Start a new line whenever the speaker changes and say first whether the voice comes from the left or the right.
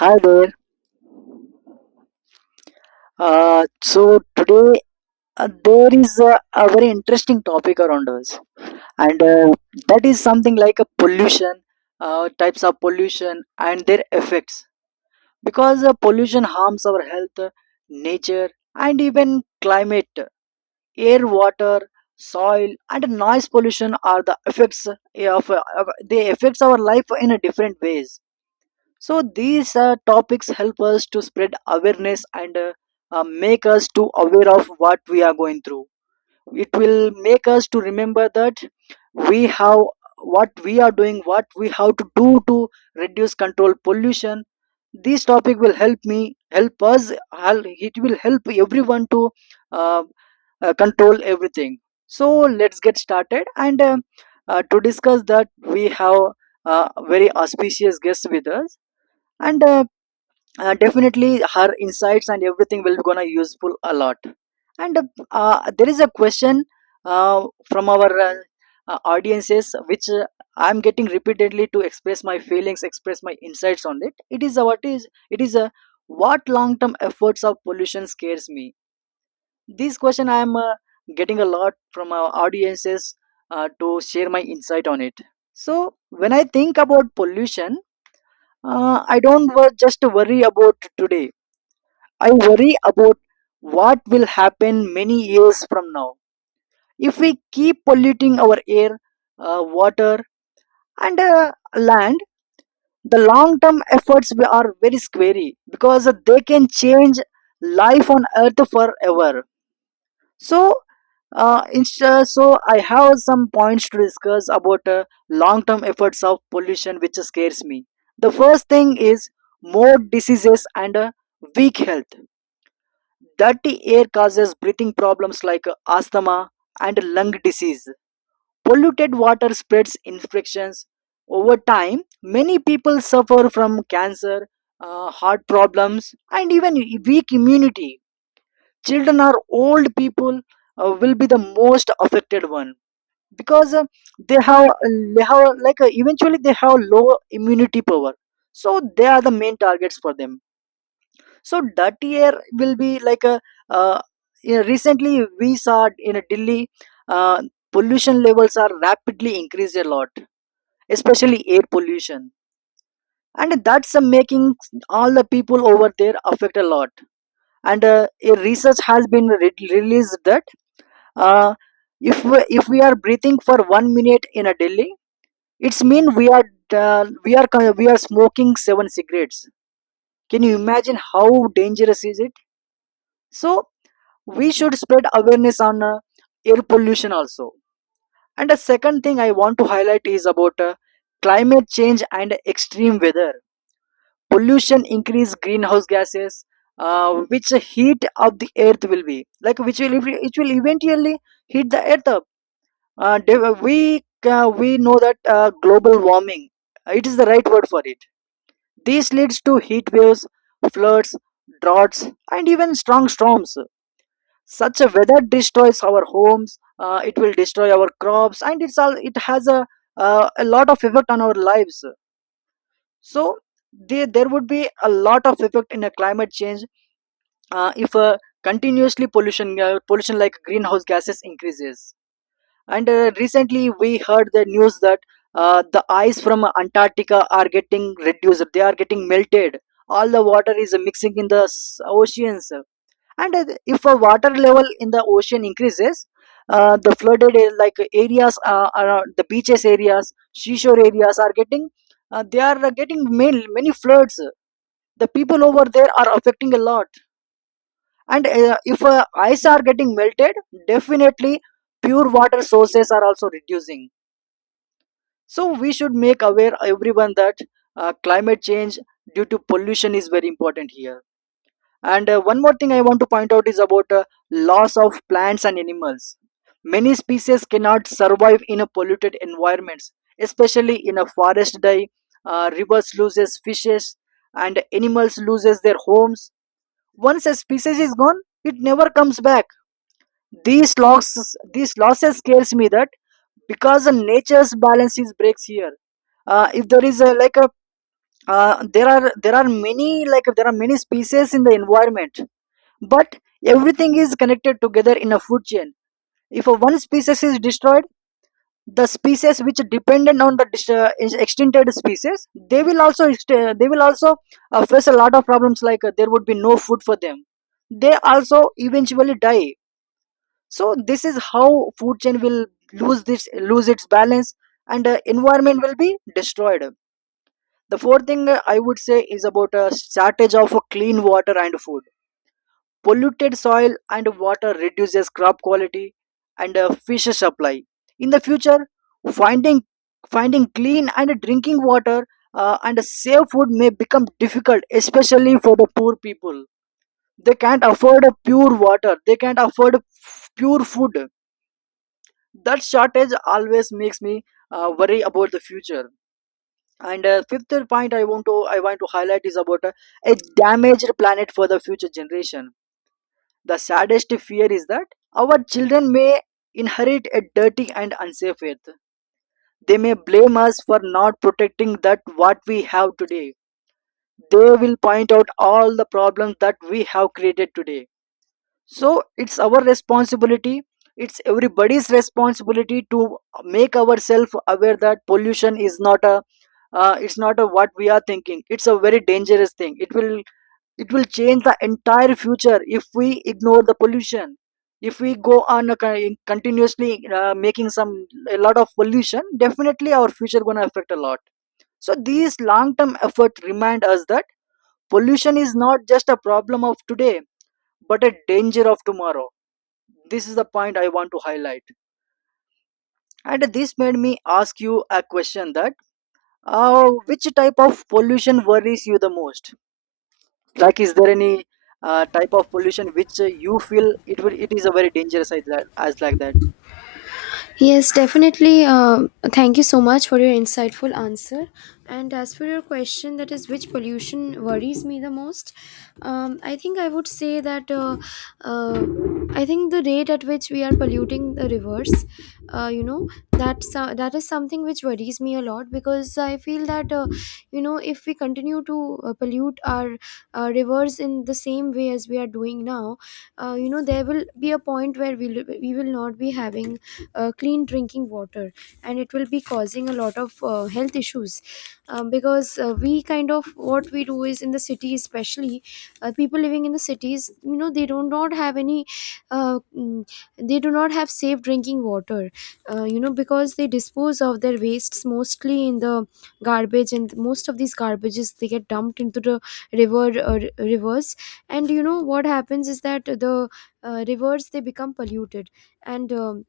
right: Hi there. So today there is a very interesting topic around us, and that is something like a pollution, types of pollution and their effects. Because pollution harms our health, nature, and even climate. Air, water, soil, and noise pollution are the effects of they affects our life in a different ways, so these topics help us to spread awareness and make us to aware of what we are going through. It will make us to remember that we have what we are doing, what we have to do to reduce control pollution. This topic will help me, help us, it will help everyone to uh, control everything. So let's get started and to discuss that we have a very auspicious guest with us, and definitely her insights and everything will be gonna useful a lot. And There is a question from our audiences which I'm getting repeatedly to express my feelings, express my insights on it. It is what is it is, what long term efforts of pollution scares me. This question I am getting a lot from our audiences to share my insight on it. So when I think about pollution, I don't just worry about today. I worry about what will happen many years from now if we keep polluting our air, water, and land. The long-term efforts we are very scary because they can change life on Earth forever. So, so I have some points to discuss about long-term efforts of pollution, which scares me. The first thing is more diseases and weak health. Dirty air causes breathing problems like asthma and lung disease. Polluted water spreads infections. Over time, many people suffer from cancer, heart problems, and even weak immunity. Children or old people will be the most affected one, because they they have like eventually they have low immunity power. So they are the main targets for them. So dirty air will be like a uh, you know, recently we saw in Delhi uh, pollution levels are rapidly increased a lot, especially air pollution, and that's making all the people over there affect a lot. And a research has been released that uh, if we are breathing for 1 minute in a Delhi, it's mean we are we are smoking seven cigarettes. Can you imagine how dangerous is it? So we should spread awareness on air pollution also. And the second thing I want to highlight is about climate change and extreme weather. Pollution increase greenhouse gases, which heat up the earth, will be like which will, it will eventually heat the earth up. We know that global warming, it is the right word for it. This leads to heat waves, floods, droughts, and even strong storms. Such a weather destroys our homes, it will destroy our crops, and it's all, it has a lot of effect on our lives. So there would be a lot of effect in a climate change, if continuously pollution like greenhouse gases increases. And recently we heard the news that the ice from Antarctica are getting reduced, they are getting melted. All the water is mixing in the oceans. And if a water level in the ocean increases, the flooded like areas around the beaches areas, seashore areas are getting, they are getting many, many floods. The people over there are affecting a lot. And if ice are getting melted, definitely pure water sources are also reducing. So we should make aware everyone that climate change due to pollution is very important here. And one more thing I want to point out is about loss of plants and animals. Many species cannot survive in a polluted environments, especially in a forest die. Rivers loses fishes, and animals loses their homes. Once a species is gone, it never comes back. These losses scares me, that because the nature's balance is breaks here. If there is a, like a There are there are many, like there are many species in the environment, but everything is connected together in a food chain. If a one species is destroyed, the species which are dependent on the is extincted species, they will also they will also face a lot of problems, like there would be no food for them, they also eventually die. So this is how food chain will lose its balance, and environment will be destroyed. The fourth thing I would say is about a shortage of clean water and food. Polluted soil and water reduces crop quality and fish supply. In the future, finding finding clean and drinking water and safe food may become difficult, especially for the poor people. They can't afford a pure water, they can't afford pure food. That shortage always makes me worry about the future. And fifth point, I want to highlight is about a damaged planet for the future generation. The saddest fear is that our children may inherit a dirty and unsafe earth. They may blame us for not protecting that what we have today. They will point out all the problems that we have created today. So it's our responsibility. It's everybody's responsibility to make ourselves aware that pollution is not a it's not a, what we are thinking, it's a very dangerous thing. It will, it will change the entire future if we ignore the pollution. If we go on a continuously making some a lot of pollution, definitely our future going to affect a lot. So these long term efforts remind us that pollution is not just a problem of today, but a danger of tomorrow. This is the point I want to highlight. And this made me ask you a question that which type of pollution worries you the most, like is there any type of pollution which you feel it will, it is a very dangerous as like that.
left: Yes, definitely. Thank you so much for your insightful answer. And as for your question, that is, which pollution worries me the most? I think I would say that uh, I think the rate at which we are polluting the rivers, that is something which worries me a lot because I feel that if we continue to pollute our rivers in the same way as we are doing now, there will be a point where we will not be having clean drinking water, and it will be causing a lot of health issues because we kind of what we do is in the city especially. People living in the cities, you know, they do not have any uh, mm, they do not have safe drinking water, because they dispose of their wastes mostly in the garbage, and most of these garbages they get dumped into the rivers. And you know what happens is that the rivers, they become polluted. And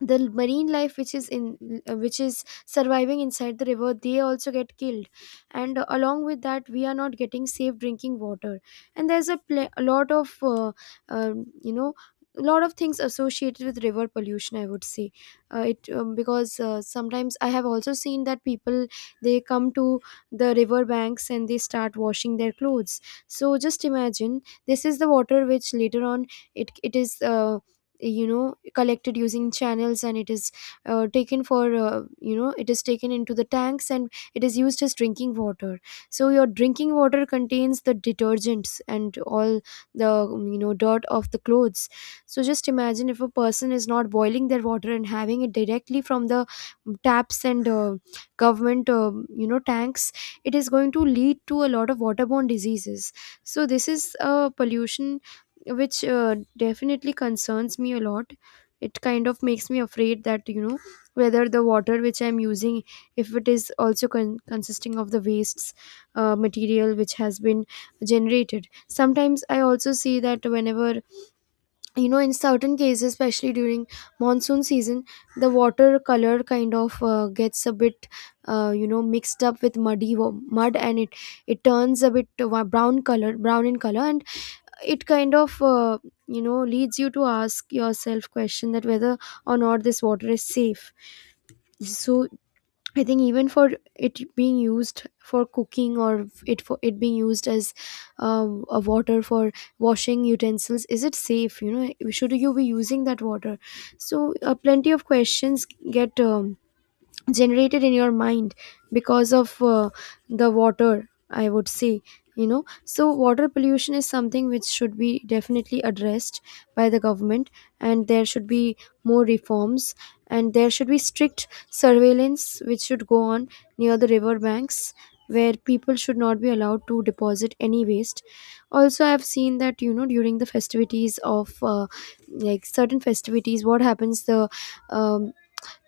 left: the marine life which is in which is surviving inside the river, they also get killed. And along with that we are not getting safe drinking water. And a lot of um, you know a lot of things associated with river pollution, I would say. It Because sometimes I have also seen that people, they come to the river banks and they start washing their clothes. So just imagine, this is the water which later on, it is collected using channels, and it is taken for it is taken into the tanks and it is used as drinking water. So your drinking water contains the detergents and all the dirt of the clothes. So just imagine, if a person is not boiling their water and having it directly from the taps and government tanks, it is going to lead to a lot of waterborne diseases. So this is a pollution which definitely concerns me a lot. It kind of makes me afraid that, you know, whether the water which I'm using, if it is also consisting of the wastes, material which has been generated. Sometimes I also see that whenever, you know, in certain cases, especially during monsoon season, the water color kind of gets a bit mixed up with mud, and it turns a bit brown color, brown in color. And it kind of leads you to ask yourself question that whether or not this water is safe. So I think, even for it being used for cooking, or it being used as a water for washing utensils, is it safe? You know, should you be using that water? So plenty of questions get generated in your mind because of the water, I would say. You know, so water pollution is something which should be definitely addressed by the government, and there should be more reforms, and there should be strict surveillance which should go on near the river banks, where people should not be allowed to deposit any waste. Also, I have seen that, you know, during the festivities of like certain festivities, what happens, um,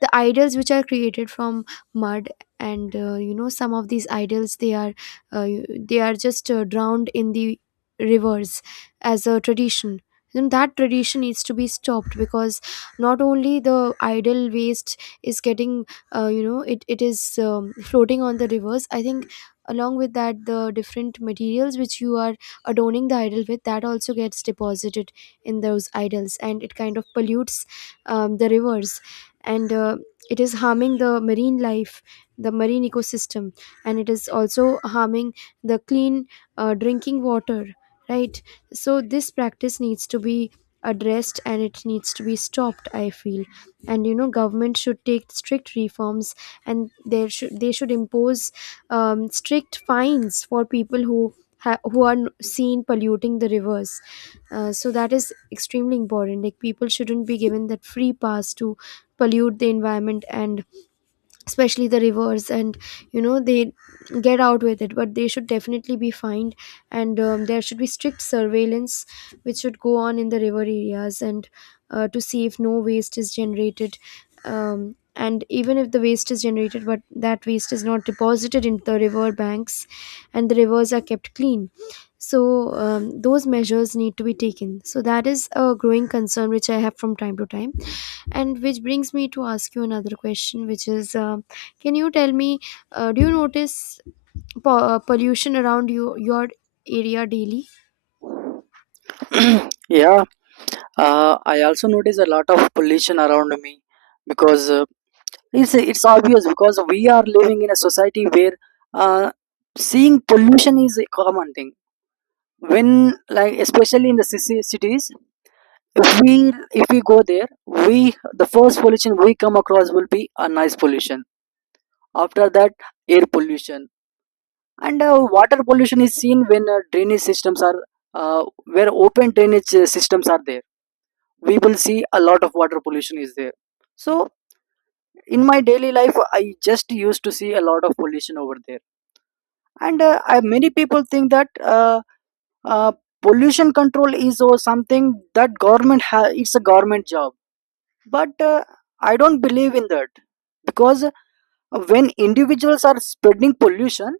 left: the idols which are created from mud, and some of these idols, uh, they are just drowned in the rivers as a tradition. Then that tradition needs to be stopped, because not only the idol waste is getting it is floating on the rivers, I think. Along with that, the different materials which you are adorning the idol with, that also gets deposited in those idols, and it kind of pollutes the rivers. And it is harming the marine life, the marine ecosystem, and it is also harming the clean drinking water, right? So this practice needs to be addressed and it needs to be stopped, I feel. And, you know, government should take strict reforms, and there should they should impose strict fines for people who seen polluting the rivers. So that is extremely important. Like, people shouldn't be given that free pass to pollute the environment, and especially the rivers, and, you know, they get out with it, but they should definitely be fined. And there should be strict surveillance which should go on in the river areas, and to see if no waste is generated, and even if the waste is generated, but that waste is not deposited into the river banks, and the rivers are kept clean. So those measures need to be taken. So that is a growing concern which I have from time to time. And which brings me to ask you another question, which is, can you tell me, do you notice pollution around you, your area, daily?
right: Yeah, I also notice a lot of pollution around me, because it's obvious, because we are living in a society where uh, seeing pollution is a common thing. When, like especially in the cities, if we, if we go there, we, the first pollution we come across will be a noise pollution. After that, air pollution. And water pollution is seen when drainage systems are where open drainage systems are there, we will see a lot of water pollution is there. So in my daily life I just used to see a lot of pollution over there. And many people think that uh, pollution control is or something that government it's a government job. But I don't believe in that, because when individuals are spreading pollution,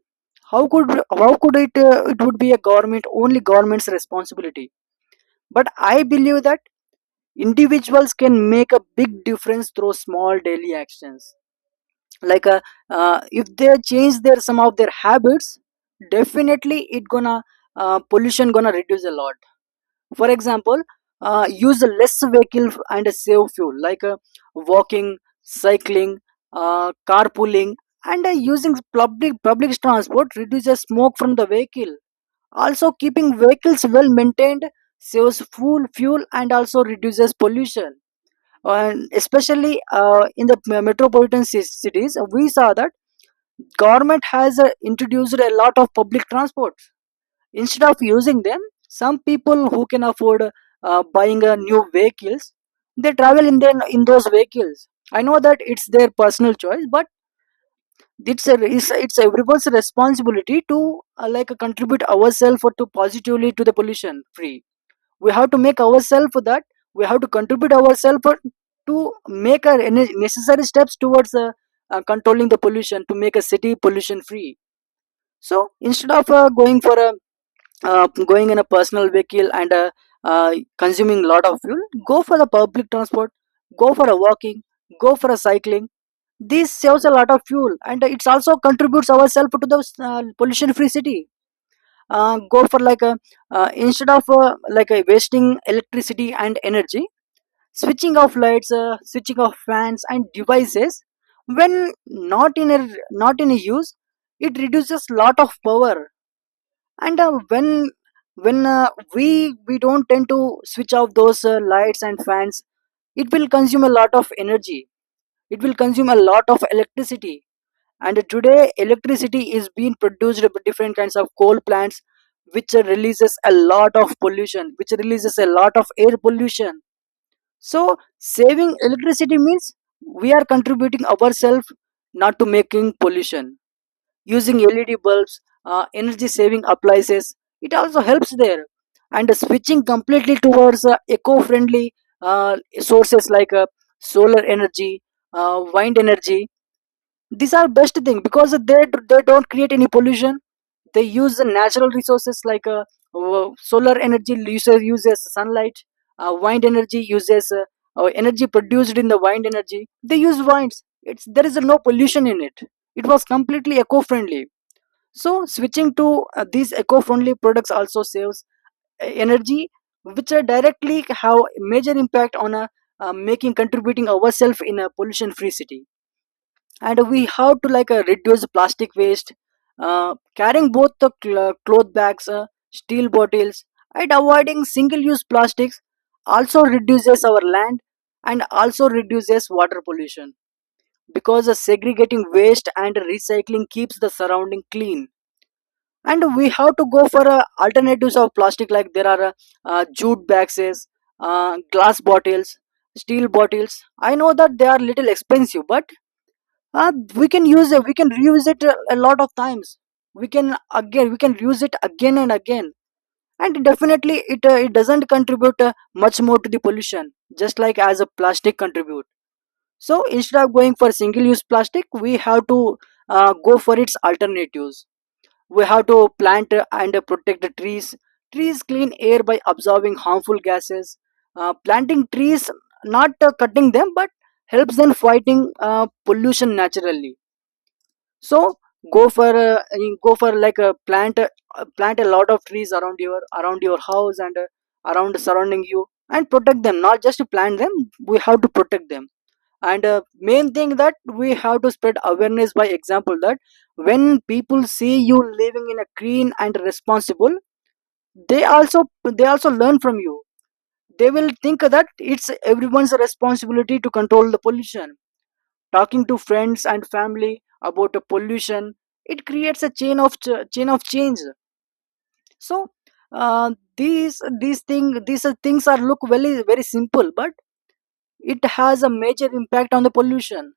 right: how could it it would be a government, only government's responsibility. But I believe that individuals can make a big difference through small daily actions. Like if they change their, some of their habits, definitely it gonna pollution gonna reduce a lot. For example, use less vehicle and save fuel, like walking, cycling, carpooling, and using public transport reduces smoke from the vehicle. Also keeping vehicles well maintained saves fuel and also reduces pollution. And especially in the metropolitan cities, we saw that government has introduced a lot of public transport. Instead of using them, some people who can afford buying a new vehicles, they travel in those vehicles. I know that it's their personal choice, but it's everyone's responsibility to like contribute ourselves to positively to the pollution free. We have to make ourselves that we have to contribute ourselves to make our necessary steps towards controlling the pollution to make a city pollution free. So instead of going in a personal vehicle and consuming lot of fuel, go for the public transport, go for a walking, go for a cycling. This saves a lot of fuel and it also contributes ourselves to the pollution free city. Go for like a Instead of like a wasting electricity and energy, switching off lights, switching off fans and devices when not in a not in a use, it reduces lot of power. And when we don't tend to switch off those lights and fans, it will consume a lot of energy, it will consume a lot of electricity. And today electricity is being produced by different kinds of coal plants, which releases a lot of pollution, which releases a lot of air pollution. So saving electricity means we are contributing ourselves not to making pollution, using LED bulbs, energy saving appliances. It also helps there. And switching completely towards eco friendly sources like solar energy, wind energy. These are best thing because they don't create any pollution. They use the natural resources like solar energy uses sunlight, wind energy uses energy produced in the wind energy. They use winds. There is no pollution in it. It was completely eco friendly. So switching to these eco-friendly products also saves energy, which are directly have major impact on making contributing ourselves in a pollution-free city. And we have to like reduce plastic waste, carrying both the cloth bags, steel bottles, and avoiding single-use plastics also reduces our land and also reduces water pollution because segregating waste and recycling keeps the surrounding clean. And we have to go for alternatives of plastic like there are jute bags, glass bottles, steel bottles. I know that they are little expensive, but we can use it, we can reuse it a lot of times. We can again we can use it again and again, and definitely it it doesn't contribute much more to the pollution just like as a plastic contribute. So instead of going for single use plastic, we have to go for its alternatives. We have to plant and protect the trees. Trees clean air by absorbing harmful gases. Planting trees, not cutting them, but helps them fighting pollution naturally. So go for go for like a plant a lot of trees around your house and around surrounding you, and protect them, not just to plant them, we have to protect them. And main thing that we have to spread awareness by example that when people see you living in a clean and responsible, they also, they also learn from you. They will think that it's everyone's responsibility to control the pollution. Talking to friends and family about the pollution, it creates a chain of chain of change. So uh, these things are look very very simple, but it has a major impact on the pollution.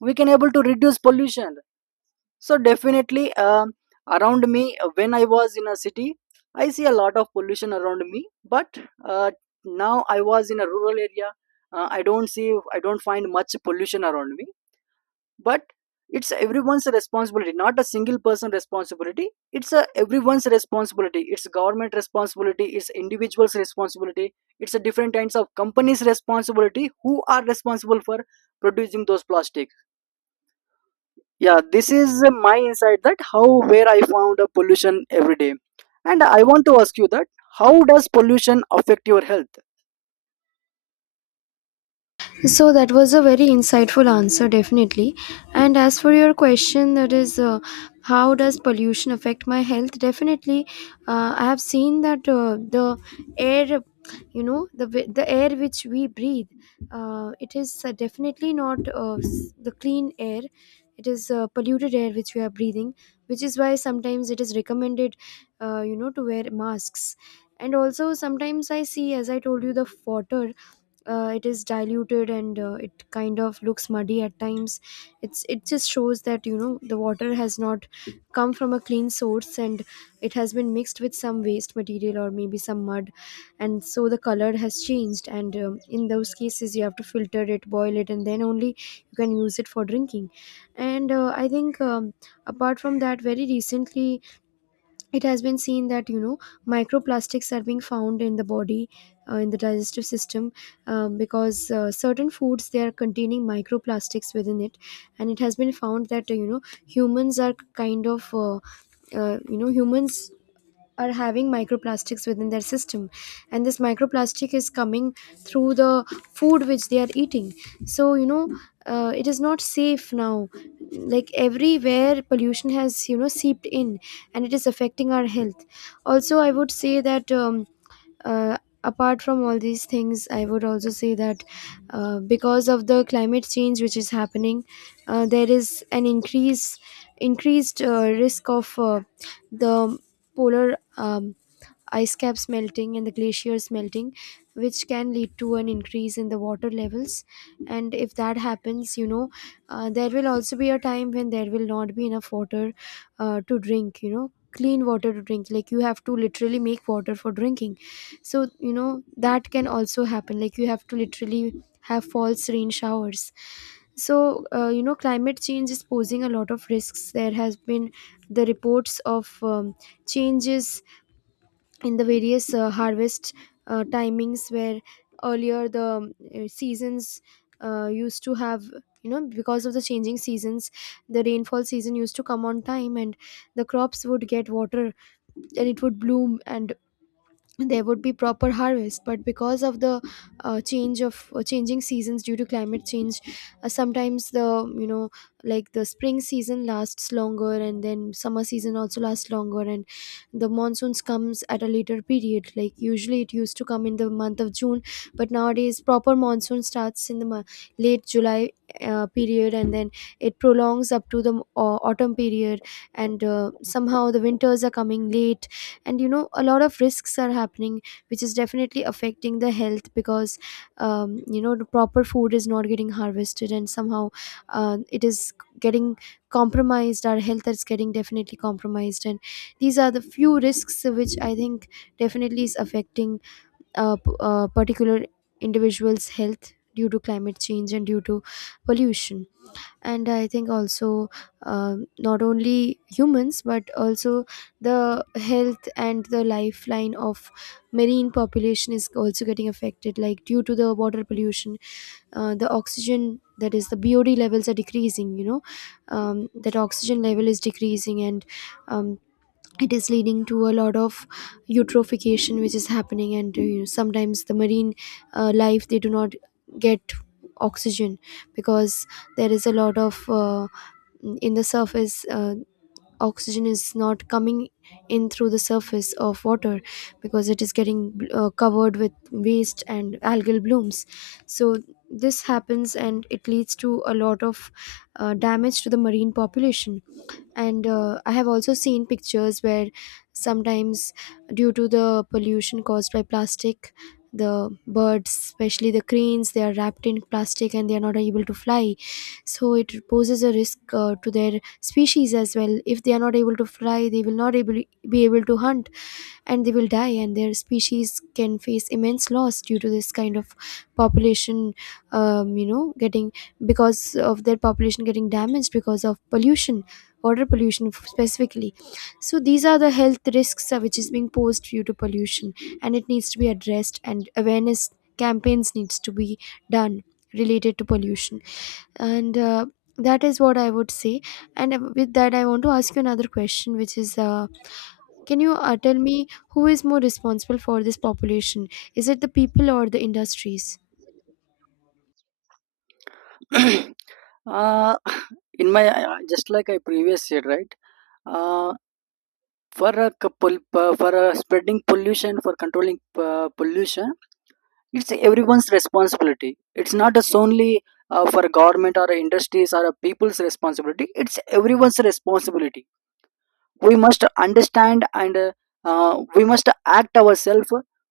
right: We can able to reduce pollution. So definitely, around me, when I was in a city, I see a lot of pollution around me, but uh, now I was in a rural area, I don't see, I don't find much pollution around me. But it's everyone's responsibility, not a single person responsibility, it's a everyone's responsibility, it's government responsibility, it's individuals responsibility, it's a different kinds of companies responsibility who are responsible for producing those plastic. Yeah, this is my insight that how where I found a pollution every day. And I want to ask you that how does pollution affect your health?
left: So that was a very insightful answer, definitely. And as for your question, that is, how does pollution affect my health? Definitely, I have seen that the air, you know, the air which we breathe, it is definitely not the clean air. It is polluted air which we are breathing, which is why sometimes it is recommended, to wear masks. And also sometimes I see, as I told you, the water, it is diluted, and it kind of looks muddy at times. It just shows that, you know, the water has not come from a clean source, and it has been mixed with some waste material or maybe some mud, and so the color has changed. And in those cases you have to filter it, boil it, and then only you can use it for drinking. And I think apart from that, very recently it has been seen that, you know, microplastics are being found in the body, in the digestive system, because certain foods, they are containing microplastics within it. And it has been found that, humans are kind of humans are having microplastics within their system. And this microplastic is coming through the food which they are eating. So, you know, it is not safe now, like everywhere pollution has, you know, seeped in, and it is affecting our health. Also, I would say that uh, apart from all these things, I would also say that because of the climate change which is happening, there is an increase increased risk of the polar ice caps melting and the glaciers melting, which can lead to an increase in the water levels. And if that happens, you know, there will also be a time when there will not be enough water to drink, you know, clean water to drink, like you have to literally make water for drinking. So, you know, that can also happen, like you have to literally have false rain showers. So climate change is posing a lot of risks. There has been the reports of changes in the various harvest timings, where earlier the seasons used to have, you know, because of the changing seasons, the rainfall season used to come on time, and the crops would get water, and it would bloom, and there would be proper harvest. But because of the change of changing seasons due to climate change, sometimes the, you know, like the spring season lasts longer, and then summer season also lasts longer, and the monsoons comes at a later period, like usually it used to come in the month of June, but nowadays proper monsoon starts in the late July period, and then it prolongs up to the autumn period. And somehow the winters are coming late. And, you know, a lot of risks are happening, which is definitely affecting the health, because you know, the proper food is not getting harvested, and somehow it is getting compromised. Our health is getting definitely compromised. And these are the few risks which I think definitely is affecting a particular individual's health due to climate change and due to pollution. And I think also not only humans but also the health and the lifeline of marine population is also getting affected, like due to the water pollution, the oxygen, that is the BOD levels are decreasing, you know, that oxygen level is decreasing, and um, it is leading to a lot of eutrophication. Which is happening and sometimes the marine life they do not get oxygen because there is a lot of in the surface, oxygen is not coming in through the surface of water because it is getting covered with waste and algal blooms. So this happens and it leads to a lot of damage to the marine population. And I have also seen pictures where sometimes, due to the pollution caused by plastic, the birds, especially the cranes, they are wrapped in plastic and they are not able to fly. So it poses a risk to their species as well. If they are not able to fly, they will not able be able to hunt and they will die, and their species can face immense loss due to this kind of population, getting, because of their population getting damaged because of pollution, water pollution specifically. So these are the health risks which is being posed due to pollution, and it needs to be addressed, and awareness campaigns needs to be done related to pollution. And that is what I would say. And with that, I want to ask you another question, which is, can you tell me, who is more responsible for this population? Is it the people or the industries?
right: uh, in my, just like I previous said, right, uh, for a couple p- for spreading pollution, for controlling pollution, it's everyone's responsibility. It's not just only for government or industries or a people's responsibility, it's everyone's responsibility. We must understand and we must act ourselves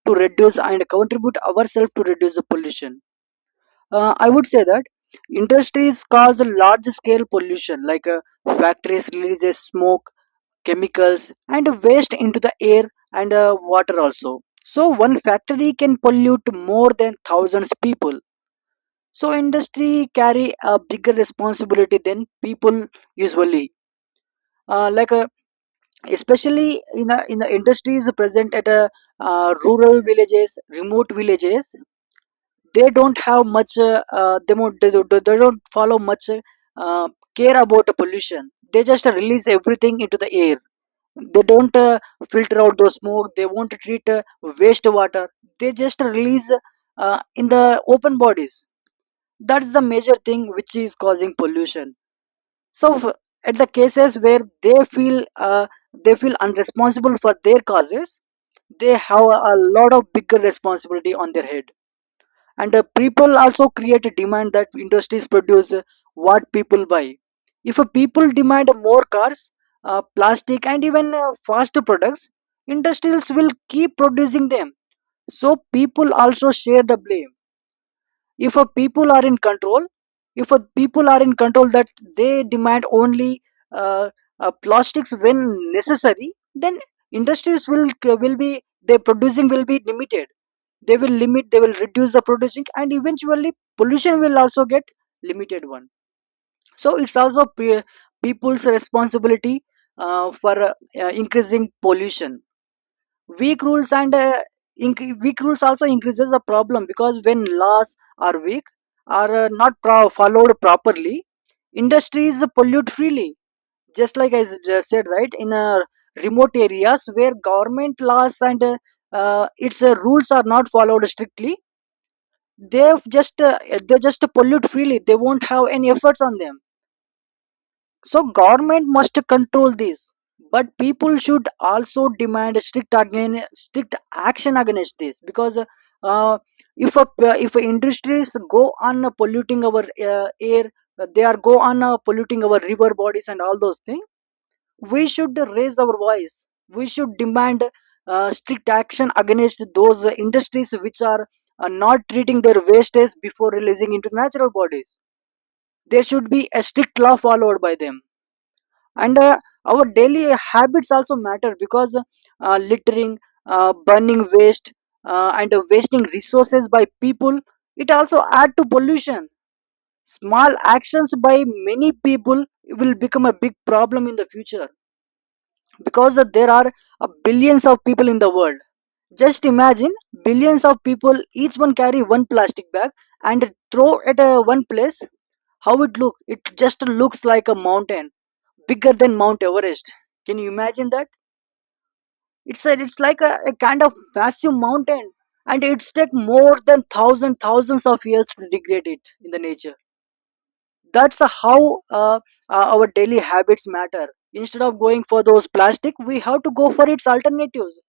right: to reduce and contribute ourselves to reduce the pollution. I would say that industries cause a large scale pollution like factories releases smoke, chemicals, and waste into the air and water also. So one factory can pollute more than thousands people. So industry carry a bigger responsibility than people usually. uh, like uh, Especially in the industries present at rural villages, remote villages, they don't have much they don't follow much uh, care about the pollution. They just release everything into the air. They don't filter out those smoke, they won't treat waste water, they just release in the open bodies. That's the major thing which is causing pollution. So at the cases where they feel unresponsible for their causes, they have a lot of bigger responsibility on their head. And people also create a demand that industries produce what people buy. If people demand more cars, plastic, and even faster products, industries will keep producing them. So people also share the blame. If a people are in control, if a people are in control that they demand only uh, plastics when necessary, then industries will be their producing will be limited. They will limit, they will reduce the producing, and eventually pollution will also get limited one. So it's also people's responsibility for increasing pollution. Weak rules and weak rules also increases the problem, because when laws are weak are not followed properly, industries pollute freely. Just like I just said, right, in remote areas where government laws and its rules are not followed strictly, they just uh, they just pollute freely, they won't have any efforts on them. So government must control this, but people should also demand strict, again, strict action against this because uh, if a, if industries go on polluting our air, they are go on polluting our river bodies and all those things. We should raise our voice. We should demand strict action against those industries which are not treating their wastes before releasing into natural bodies. There should be a strict law followed by them. And our daily habits also matter, because littering, burning waste, and wasting resources by people, it also add to pollution. Small actions by many people will become a big problem in the future, because there are billions of people in the world. Just imagine billions of people each one carry one plastic bag and throw at one place, how it look? It just looks like a mountain, bigger than Mount Everest. Can you imagine that? It's a, it's like a kind of massive mountain, and it's take more than thousands of years to degrade it in the nature. That's how uh, our daily habits matter. Instead of going for those plastic, we have to go for its alternatives.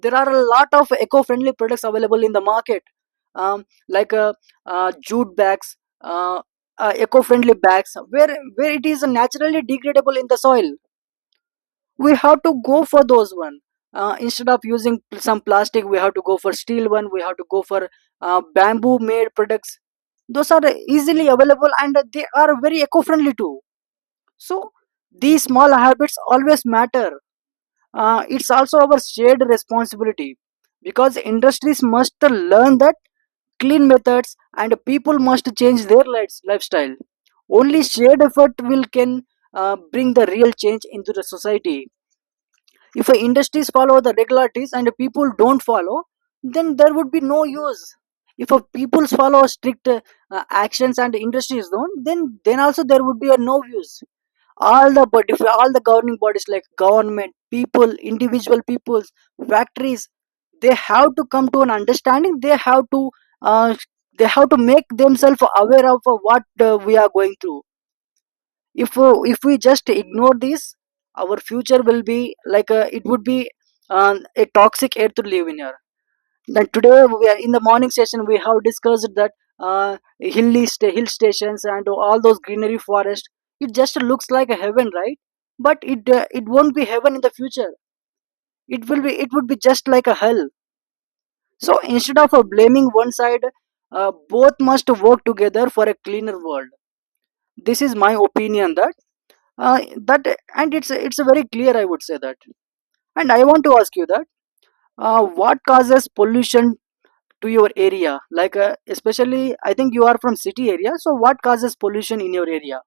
right: There are a lot of eco-friendly products available in the market. um, like uh, Jute bags, uh, eco-friendly bags where it is naturally degradable in the soil, we have to go for those one. Instead of using some plastic, we have to go for steel one, we have to go for bamboo made products. Those are easily available and they are very eco-friendly too. So these small habits always matter. It's also our shared responsibility, because industries must learn that clean methods, and people must change their lifestyle. Only shared effort will can bring the real change into the society. If industries follow the regularities and people don't follow, then there would be no use. If people follow strict actions and industries don't, then also there would be a no use. All the body, all the governing bodies like government, people, individual peoples, factories, they have to come to an understanding, uh, they have to make themselves aware of what we are going through. If if we just ignore this, our future will be like it would be a toxic air to live in here. Like today, we are, in the morning session, we have discussed that hill stations and all those greenery forest. It just looks like a heaven, right? But it won't be heaven in the future. It will be, it would be just like a hell. So instead of blaming one side, both must work together for a cleaner world. This is my opinion that uh, that and it's very clear, I would say that. And I want to ask you that what causes pollution to your area, like especially I think you are from city area, so what causes pollution in your area?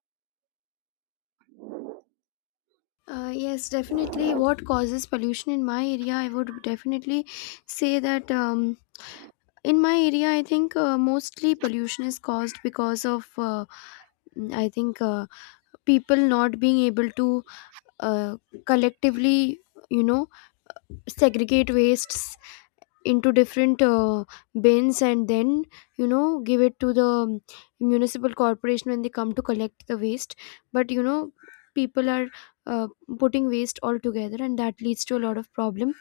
left: Yes, definitely. What causes pollution in my area? I would definitely say that, in my area, I think mostly pollution is caused because of, I think, people not being able to uh, collectively, you know, segregate wastes into different bins and then, you know, give it to the municipal corporation when they come to collect the waste. But you know, people are uh, putting waste all together and that leads to a lot of problem.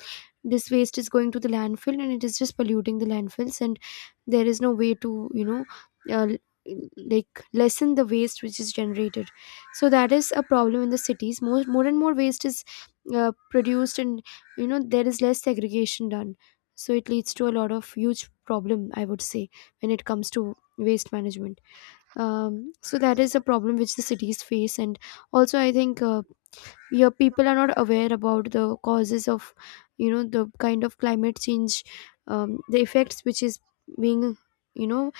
left: This waste is going to the landfill and it is just polluting the landfills, and there is no way to, you know, uh, l- like, lessen the waste which is generated. So that is a problem in the cities. More and more waste is produced and, you know, there is less segregation done, so it leads to a lot of huge problem, I would say, when it comes to waste management. So that is a problem which the cities face. And also I think, yeah, people are not aware about the causes of, you know, the kind of climate change, the effects which is being, you know,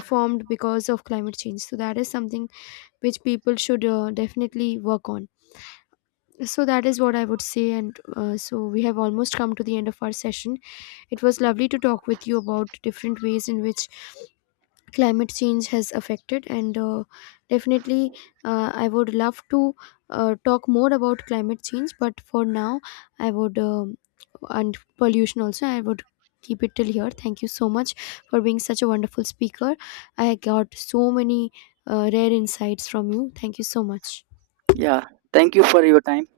left: formed because of climate change. So that is something which people should definitely work on. So that is what I would say. And so we have almost come to the end of our session. It was lovely to talk with you about different ways in which climate change has affected, and definitely I would love to talk more about climate change, but for now, I would and pollution also, I would — keep it till here. Thank you so much for being such a wonderful speaker. I got so many rare insights from you. Thank you so much.
right: Yeah, thank you for your time.